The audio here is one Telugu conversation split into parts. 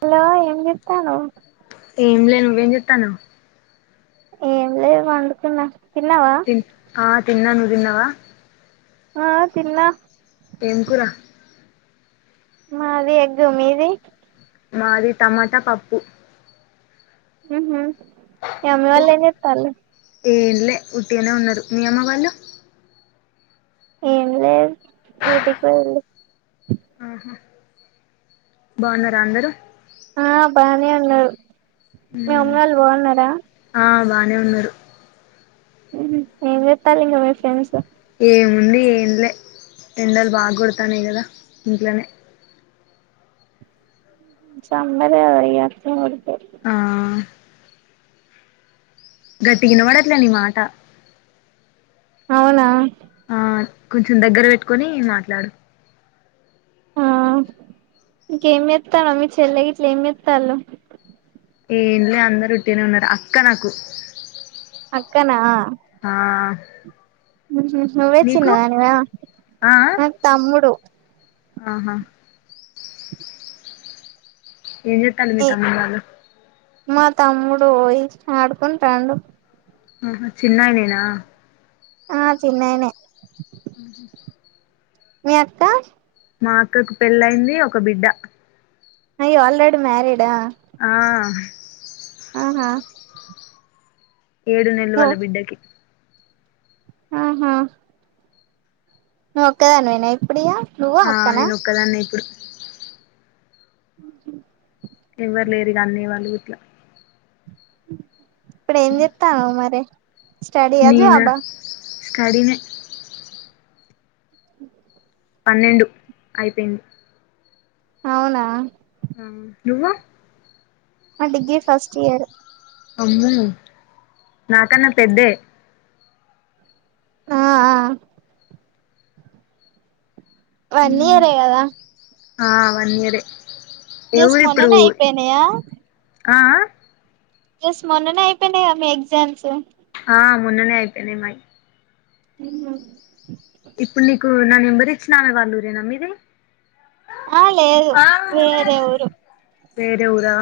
హలో ఏం చెతనవ్ నువేం జెతనవ్ ఏం లేదు వండుకున్న తిన్ ఆ తిన్న నువ్ తిన్నవా ఆ తిన్న ఏం కుర మాది ఎగ్గు మీది మాది టమాటా పప్పు ఉహు మీ మమ్మి వాళ్ ఏం జేతలు ఏంలే ఉట్టిగానే ఉన్నారు మీ అమ్మ వాళ్ళు ఏం లేద్ డ్యూటీ కి ఓయిల్లు ఆహా బాగున్నారా అందరూ ఆ బనే ఉన్నారు మీ అమ్మ వాళ్ళు బాగున్నారా నే ఉన్నరు ఉహు ఏం జేతలు ఇంగ మీ ఫ్రెండ్సు ఏముంది ఇగ ఏంలే ఎండలు బాకొడతానయ్ కదా ఇంట్లనే సౌందర్య ఇగ అట్లా మరి ఆ గట్టి ఇనబడట్లే నీ మాట అవునా ఆ కొంచెం దగ్గర పెట్టుకొని మాట్లాడు ఆ ఇంకేం జేతనావ్ మీ చెల గిట్ల ఏం జేతలు ఏంలే అందరు రుట్టినే ఉన్నారు అక్క నాకు అక్కనా ఆ నువ్వే నీకు చిన్నదానివా ఆ నాకు తమ్ముడు ఆహా ఏం జేతలు మీ ఏ తమ్ముని వాళ్ళు మా తమ్ముడు పోయి ఆడుకుంటండు ఆహ చిన్నడేనా ఆ చిన్నైనే ఉహు మీ అక్క మా అక్కకు పెళ్ళయింది ఒక బిడ్డ అయ్యో ఆల్రెడీ మ్యారీడా ఆ ఆహా ఏడు నెలలు వాల్ల నువ్ బిడ్డకి ఆహా ను ఒక్కదానీవేనా ఇప్పుడిగా ఆ నేను ఒక్కదాన్నె ఇప్పుడు ఎవ్వరు లేరుగా అన్నయ్య వాళ్ళు ఇట్ల ఇప్పుడు ఏం చేత్తానవు మరి స్టడీ యా జాబ్ ఆ కడినే అ పన్నెండు అయిపోయింది అవునా ఆ నువ్వు మా డిగ్రీ ఫస్ట్ ఇయర్ అమ్మో నాకన్నా పెద్దే ఆ ఆ వన్ మ్ ఇయర్ ఏ గదా ఆ వన్ ఇయరే ఏ దేస్ మొన్ననే అయిపోయినయా ఆఅ జస్ట్ మొన్ననే అయిపోనయి అన్ని ఎగ్జాంమ్స్ ఆ మొన్ననే అయిపోనాయి మావి ఇంగా ఇప్పునిక్ నా నెంబర్ ఇచ్చిన వాళ్ళు ఊరేనా మీది ఆ లేదు ఆ వేరే ఊరు వేరే ఊరా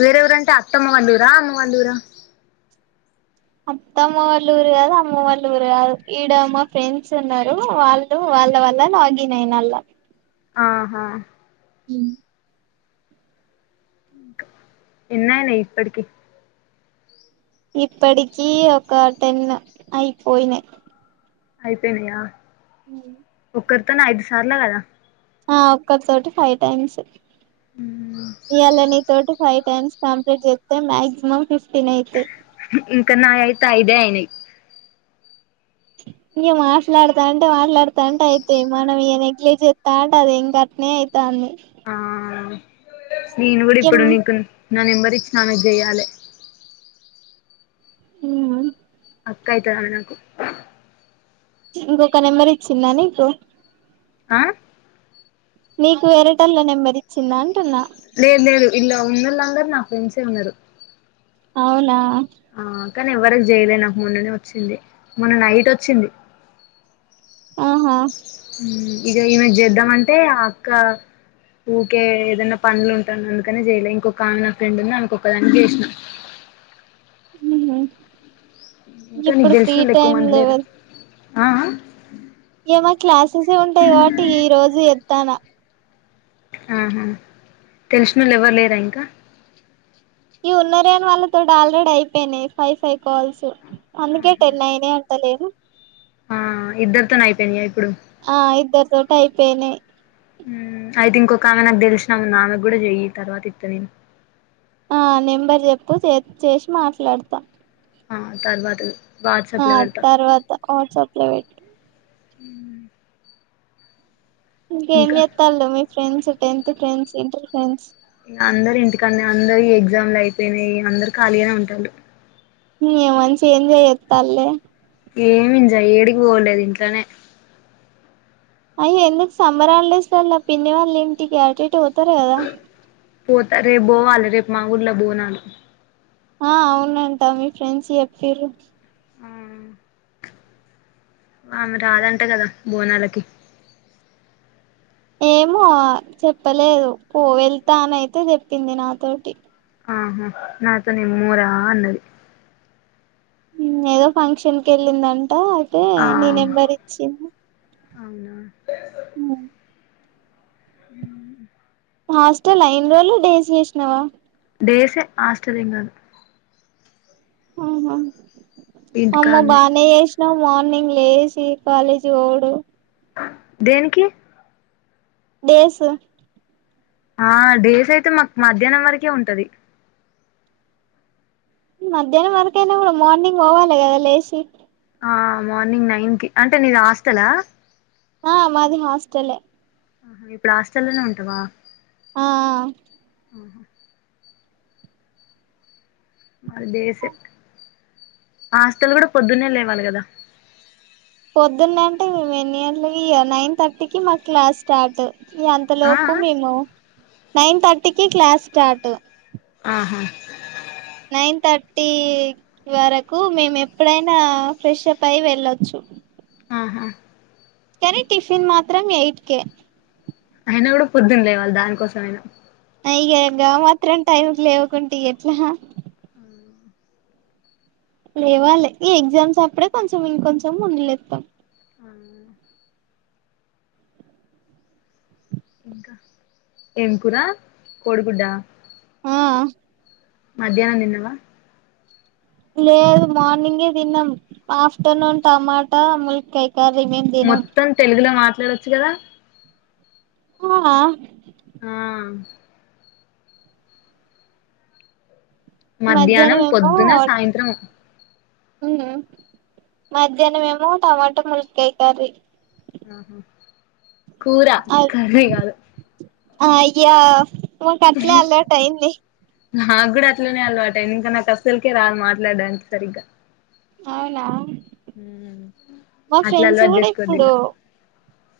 వేరే ఎవరంటే అత్తమ్మ వాళ్ళ ఊర అమ్మ వాళ్ళ ఊర అత్త అమ్మ వాళ్ళ ఊరు కాదు. అమ్మ వాళ్ళ ఊరు కాదు. ఈడ మా ఫ్రెండ్స్ ఉన్నారు. వాళ్ళు వాళ్ళ వల్ల లాగిన్ అయిన అళ్ళ ఆహా అ ఎన్నయినాయి ఇప్పటికి ఇప్పటికి ఒక టెన్ అయిపోయినై అయిపోయినయా హు కడతనా ఐదు సార్లు కడ ఆ ఒక్కరి తోటి ఫైవ్ టైమ్స్ ఇయ్యాల తొటే ఫైవ్ టైమ్స్ కంప్లీట్ చేస్తే మ్యాక్సిమమ్ ఫిఫ్టీన్ అయితై ఇంకా నా అయితే అయిదే అయినై ఇక మాట్లాడుతా అంటే మాట్లాడుతా అంటే, అయితేయి మనం ఇక నెగ్లెక్ట్ చేస్తా అంటే, అది ఇం గట్నే అయితంది. ఆ నేను కూడా ఏం ఇప్పుడు నిను నా నెంబర్ ఇచ్చిన ఆమెకి జెయాల ఉహు పక్కయితద నాకు ఇంకొక నెంబర్ ఇచ్చిందా నీకు ఆ నీకు వేరేటల్ల నెంబర్ ఇచ్చిందా అంటున్నా లేదు లేదు ఇలా ఉన్నలాందరు నా ఫ్రెండ్సే ఉన్నారు అవునా ఆ కానీ ఎవ్వరికి చేయలే నాకు మొన్ననే వచ్చింది మొన్న నైట్ వచ్చింది ఆహా ఇక ఈమెకి చేద్దాం అంటే ఆ అక్క ఊకే ఏదైనా పనిలో ఉంటాను అందుకని చేయలే ఇంకొక ఆమె నా ఫ్రెండ్ ఉంది అనకొకదానికే చేసినా హ ఇప్పుడు ఫ్రీ టైమ్ లెవల్ అ ఆ మా క్లాస్ వసే ఉంటాయి కాబట్టి ఈ రోజు త్తన ఆహా తెలిషినలు ఎవరు లేరా ఇంకా ఇ ఉన్నర గాని వాళ్ళతోటి ఆల్రెడీ అయిపోయినాయి ఫైవ్ ఫైవ్ కాల్స్ అందుకే టెన్ నైనే అంటలేను ఆ ఇద్దరు తన అయిపోయినియి ఆ ఇద్దరి తో అయిపోయినే హుమ్ అయితే ఇంక ఒక ఆమె నాకు తెలిసినాముంది ఆమె కూడా చెయ్యి తర్వాత ఇస్త నేను ఆ నెంబర్ చెప్పు చేసి మాట్లాడతా ఆ తర్వాత ఆ వాట్సాప్లో పెడతా తర్వాత వాట్సప్ లో పెట్టు [inaudible] ఇంకా గేమి ఎత్తల్ మీ friends tenth friends inter friends అందరు ఇంటికని అందరు ఈ ఎగ్జామ్లు అయిపోయినాయి అందరు ఖాళీగానే ఉంటారు న మంచి ఏంజయ ఇత్తా అల్లే ఏమింజ ఏడికి పోలేదు ఇంట్లోనే అయ్య ఎందుకు సమ్మర్ హాలిడేస్ లాలా పిన్ని వాళ్ళు ఇంటికి అటు ఇటు పోతార కదా పోతారు రేపు పోవాలి రేపు మా ఊర్లో బోనాలు ఆ అవునంట మీ ఫ్రెండ్స్ చెప్పిరు ఆ ఆమె రాదంట కదా బోనాలకి ఏమో ఆ చెప్పలేదు పో వెళ్తానయితే చెప్పింది నాతోటి ఆహా నాతో నిమ్మూరా అన్నది ఏదో ఫంక్షన్ కి వెళ్ళిందండి అ అదే ఆ నీ నెంబర్ ఇచ్చింది అవునా హు ఉ హాస్టల్ అయిన రోజులు డేస్ వేస్నవా డేస్ ఆశ్చర్యం కాదు ఉ హు అమ్మో ఇంటికాన్నే బానే ఏష్ [unintelligible] మార్నింగ్ లేసి కాలేజీ పోవుడు దేనికి డేష్ ఆ డేస్ అయితే మాకు మధ్యాహ్నం వరకే ఉంటది మధ్యాహ్నం వరకైనా కూడా మార్నింగ్ పోవాలి కదా లేచి ఆ మార్నింగ్ నైన్ కి అంటే నీది హాస్టలా ఆ మాది హాస్టల్ లే ఉ ఇప్పుడు హాస్టల్లోనే ఉంటావా ఆ మాది డేసే హాస్టల్లో కూడా పొద్దున్న లేవాలి కదా పొద్దున్న అంటే మేము ఎన్ని గంటలకి ఇగ నైన్ థర్టీకి మా క్లాస్ స్టార్ట్ ఆ అంతలోపు మేము నైన్ తర్టీకి క్లాస్ స్టార్ట్ ఆహా నైన్ థర్టీ ఈ ఇదివరకు మేము ఎప్పుడైనా పొద్దునఫ్రెషప్ అయి వెళ్ళొచ్చు ఆహా కానీ టిఫిన్ మాత్రం ఎయిట్ కె అయినా కూడా పొద్దున్న లేవాలి దాని కోసమైనా అయ్యో గా మాత్రం టైంకి లేవకుంటే ఎట్లా లేవాలి ఈ ఎగ్జామ్స్ అప్పుడే కొంచెం ఇంకొంచెం ముందులేస్తాం హు ఇంకా ఏం కూర కోడిగుడ్డా ఆ ఆ మధ్యాహ్నం తిన్నవా లేదు మార్నింగే తిన్నాం ఆఫ్టర్నూన్ టమాటా ములక్కాయ కర్రీ మేం తినం మొత్తం తెలుగులో మాత్రం వెళ్లొచ్చు కదా ఆ ఆ మధ్యాహ్నం పొద్దున సాయంత్రం హు మధ్యాహ్ననేమో టమాటో ములక్కాయ కర్రీ ఆహా కూర కర్రీ కాదు అయ్యో మాకు అట్నే అలవాటయింది నాకు కూడా అట్లనే అలవాటు అయింది ఇంకా నాకు అసలకే రాని మాట్లాడడానికి సరిగ్గా అవునా ఉమ్. మా అట్లా ఫ్రెండ్స్ అలవాటు కూడా చేసుకోవద్దు ఇప్పుడు ఇలా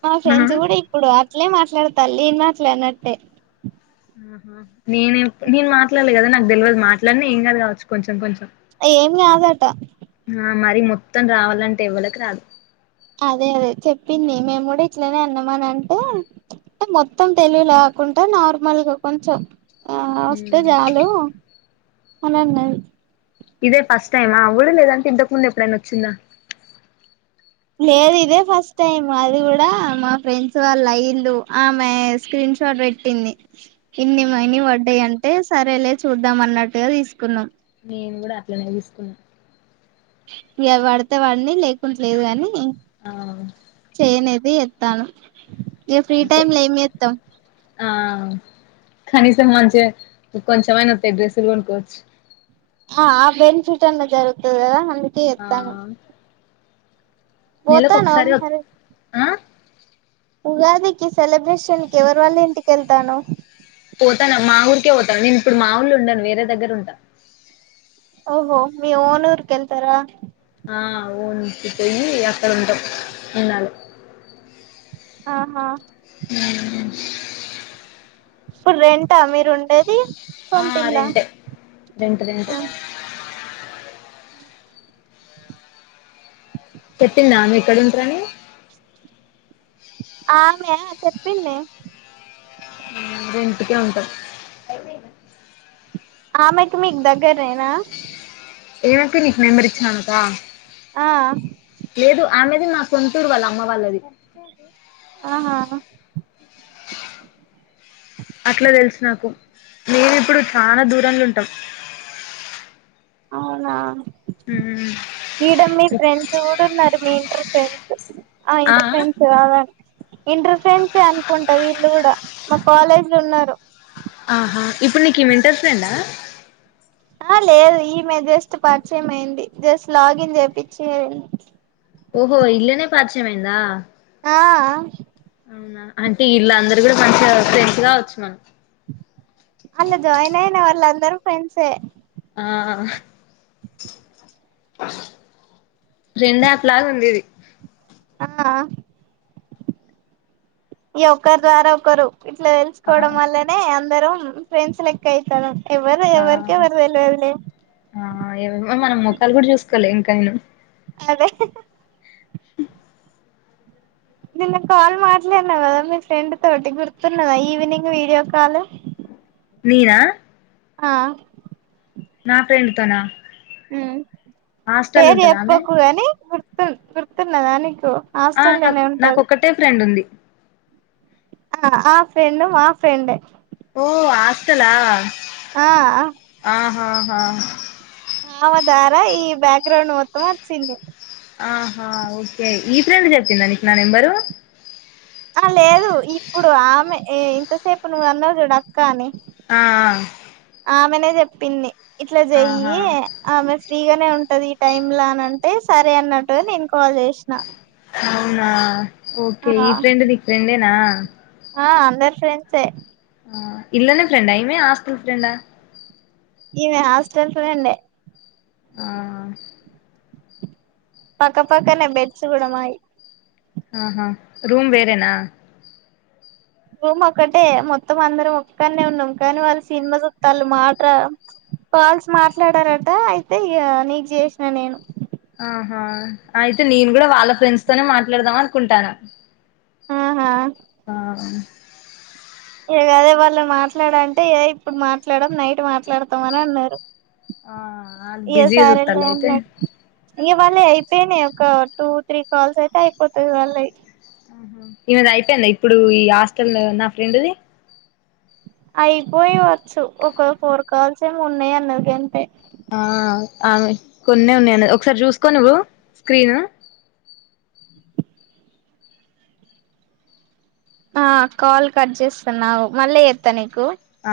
మా ఆహా ఫ్రెండ్స్ కూడా ఇప్పుడు అట్లే మాట్లాడుత తల్లి మాట్లనట్టే ఆహ నేనే నేను మాట్లాడలే కదా నా తెలివదు మాట్లాడనే ఏం కావచ్చ కొంచెం కొంచెం ఏం కాదట ఆ మరి మొత్తం రావాలంటే ఎవరికి రాదు అదే అదే చెప్పింది మేము కూడా ఇట్లనే అన్నామని అంటే మొత్తం తెలుగు లో కాకుండా నార్మల్గా కొంచెం ఆ వస్తే ఉమ్. చాలు అనిన్నా ఇదే ఫస్ట్ టైమా అవుడ లేదంటే ఇంతకు ముందు ఎప్పుడైనా వచ్చిందా లేదు ఇదే ఫస్ట్ టైం అది కూడా మా ఫ్రెండ్స్ వాళ్ళు అయిదు ఆమె స్క్రీన్ షాట్ పెట్టింది ఇన్ని ఆహా మని పడ్డాయంటే సరేలే చూద్దాం అన్నట్టుగా తీసుకున్నాం నేను కూడా అట్లనే తీసుకున్నా వాడితే వాడిని లేకుం లేదు గాని ఆ అది ఎత్తను ఇగ ఫ్రీ అంతే టైమ్ లో ఏం చేస్తావ్ ఆ కనీసం మంచిగా కొంచెమైనా డ్రెస్సులు కొనుక్కోవచ్చు ఆ ఆ బెనిఫిట్ అన్నా జరుగుతుద అందు కి ఆ ఎత్తనా నెలకు పోతాను ఒకసారి అమ్ వ సరే ఆ ఉగాదికి సెలబ్రేషన్ కి ఎవరి వాళ్ళ ఇంటికెళ్తాను పోతాను మా ఊరికే పోతాను నేను ఇప్పుడు మా ఊర్ళ ఉండను వేరే దగ్గర ఉంటా ఓహో మీ ఓనూర్కెళ్తారా ఓన్చ్ పోయి అక్కడ ఉంటాం ఉన్నాలి ఆహా అ ఇప్పుడు రెంటా మీరు ఉండేది ఆ సొంతిల్లా రెంటే రెంట రెంట పెట్టిందమె ఎక్కడుంటారని ఆమె చెప్పింది ఇంటికే ఉంటా ఆమెకి మీకు దగ్గరేనా ఈమెకి నీకు నంబర్ ఇచ్చిన ఆమెకా ఆ లేదు ఆమెది మా సొంతూరు వాళ్ళ అమ్మ వాళ్ళది ఆహా అట్లా తెలుసు నాకు మేమి ఇప్పుడు చనా దూరంలో ఉంటాం అవున మ్మ్ ఈడ మీ ఫ్రెండ్స్ కూడా ఉన్నారు మీ ఇంటర్ ఫ్రెండ్స్ ఆ ఇంటర్ ఫ్రెండ్స్ కాద ఇంటర్ ప్రెండ్సఅనుకుంటా వీళ్ళు కూడా మా కాలేజ్ లో ఉన్నారు ఆహా ఇప్పుడు నీకు వినిపింఛలేధా ఆ లేదు ఈమెే జస్ట్ పరిచయం అయంంది జస్ట్ లాగిన్ చేయిించేడి ఓహో ఇరోజె పరిచయమైంధ ఆ అవునా అంటే ఇీళ్ళ అందరు కూడా మంచిగా ఫ్రెంస్ గావచ్చు అళ్లా జాయిన్ అయిన వాళ్ళ అందరూ ఫ్రెండ్సే ఆ రెండ్ యాప్ లాగ ఉంది ఇది ఆమ్మో ఒకరి ద్వారా ఒకరు ఇట్లా ఆ తెలుసుకోవడం వల్లనే అ మనం ఫ్రెండ్స్ లెక్క అయితాన్నం ఎవరు ఆ ఎవరికే ఎవరు తెలియదులే ఆ ఎవరొ మనం ముఖాలు కూడా చూసుకోలే ఇంకాయను అదే నిన్న కాల్ మాట్లాడినా కదా మీ ఫ్రెండ్ తోటి గుర్తున్నదా ఈవినింగ్ వీడియో కాల్ నినా ఆ నా ఫ్రెండ్ తనా ఉ పేరు ఉంటదా ఆమె చెప్పాకు గాని గుర్తు తున్ గుర్తున్నాద నీకు ఆ హాస్టల్లోనే నాకు ఉంటది నాకొక్కటే ఫ్రెండ్ ఉంది ఆ ఆ ఫ్రెండ్ మా ఫ్రెండ్ ఓ ఆత్తాలా ఆ ఆ ఆ ఆ ద్వారా ఈ బ్యాక్ గ్రౌండ్ మొత్తం వచ్చింది ఆహా ఓకే ఈ ఫ్రెండ్ చెప్పింద నీకు నా నెంబరు ఆ లేదు ఇప్పుడు ఆమె ఇంతసేపు నువ్వు అన్నవు చూడు అక్క అని ఆ ఆమెనే చెప్పింది ఇట్లా ఆ ఆహా చెయ్యి ఆమె ఫ్రీగానే ఉంటాది ఈ టైమ్ లో అని అంటే సరే అన్నట్టుగా నేను కాల్ చేసిన అవునా ఆ ఓకే ఈ ప్రెండ్ నీకు ఫ్రెండ్ ఎ నా ఆ అందరు ఫ్రెండ్సే ఏ ఇల్లనే ఫ్రెండ్ అయ్యిందా హస్టల్ ఫ్రెండా ఇమె హాస్టల్ ఫ్రెండే ఆ పక్కపక్కనే బెడ్స్ కూడా మాయి ఆహా రూమ్ వేరేనా రూమ్ ఒక్కటే, మొత్తం అందరం ఒక్కనే ఉన్నాం కానీ వాళ్ళు సినిమా చుత్తళ్ళు, మాట కాల్స్ మాట్లాడారట అయితే ఇ నీకు చేసిన నేను ఆహా అయితే నేను కూడా వాళ్ళ ఫ్రెండ్స్ తోనే మాట్లాడదాం అనుకుంటాను ఆహా ఆ ఇగ అదే వాళ్ళ మాట్లాడ అంటే ఏద ఇప్పుడు మాట్లాడం, నైట్ మాట్లాడతాం అని అన్నారు ఆ అ బిజీ ఇరుత్తలా అయితే ఇక వాళ్ళ అయిపోయినాయి ఒక టూ త్రీ కాల్స్ అయితే అయిపోతది వాళ్ళయి ఆహ ఈమెద అయిపోయిందా ఇప్పుడు ఈ హాస్టల్ నా ఫ్రెండ్ది అయిపోయవచ్చు ఒక ఫోర్ కాల్స్ ఏమి ఉన్నాయి అన్నది కంటే ఆమె కొన్ని ఉన్నాయంన్న ఒకసారి చూసుకోని ఇవ్డు స్క్రీను ఆ కాల్ కట్ చేస్తాను నావు మళ్ళీ చేత్తా నీకు ఆ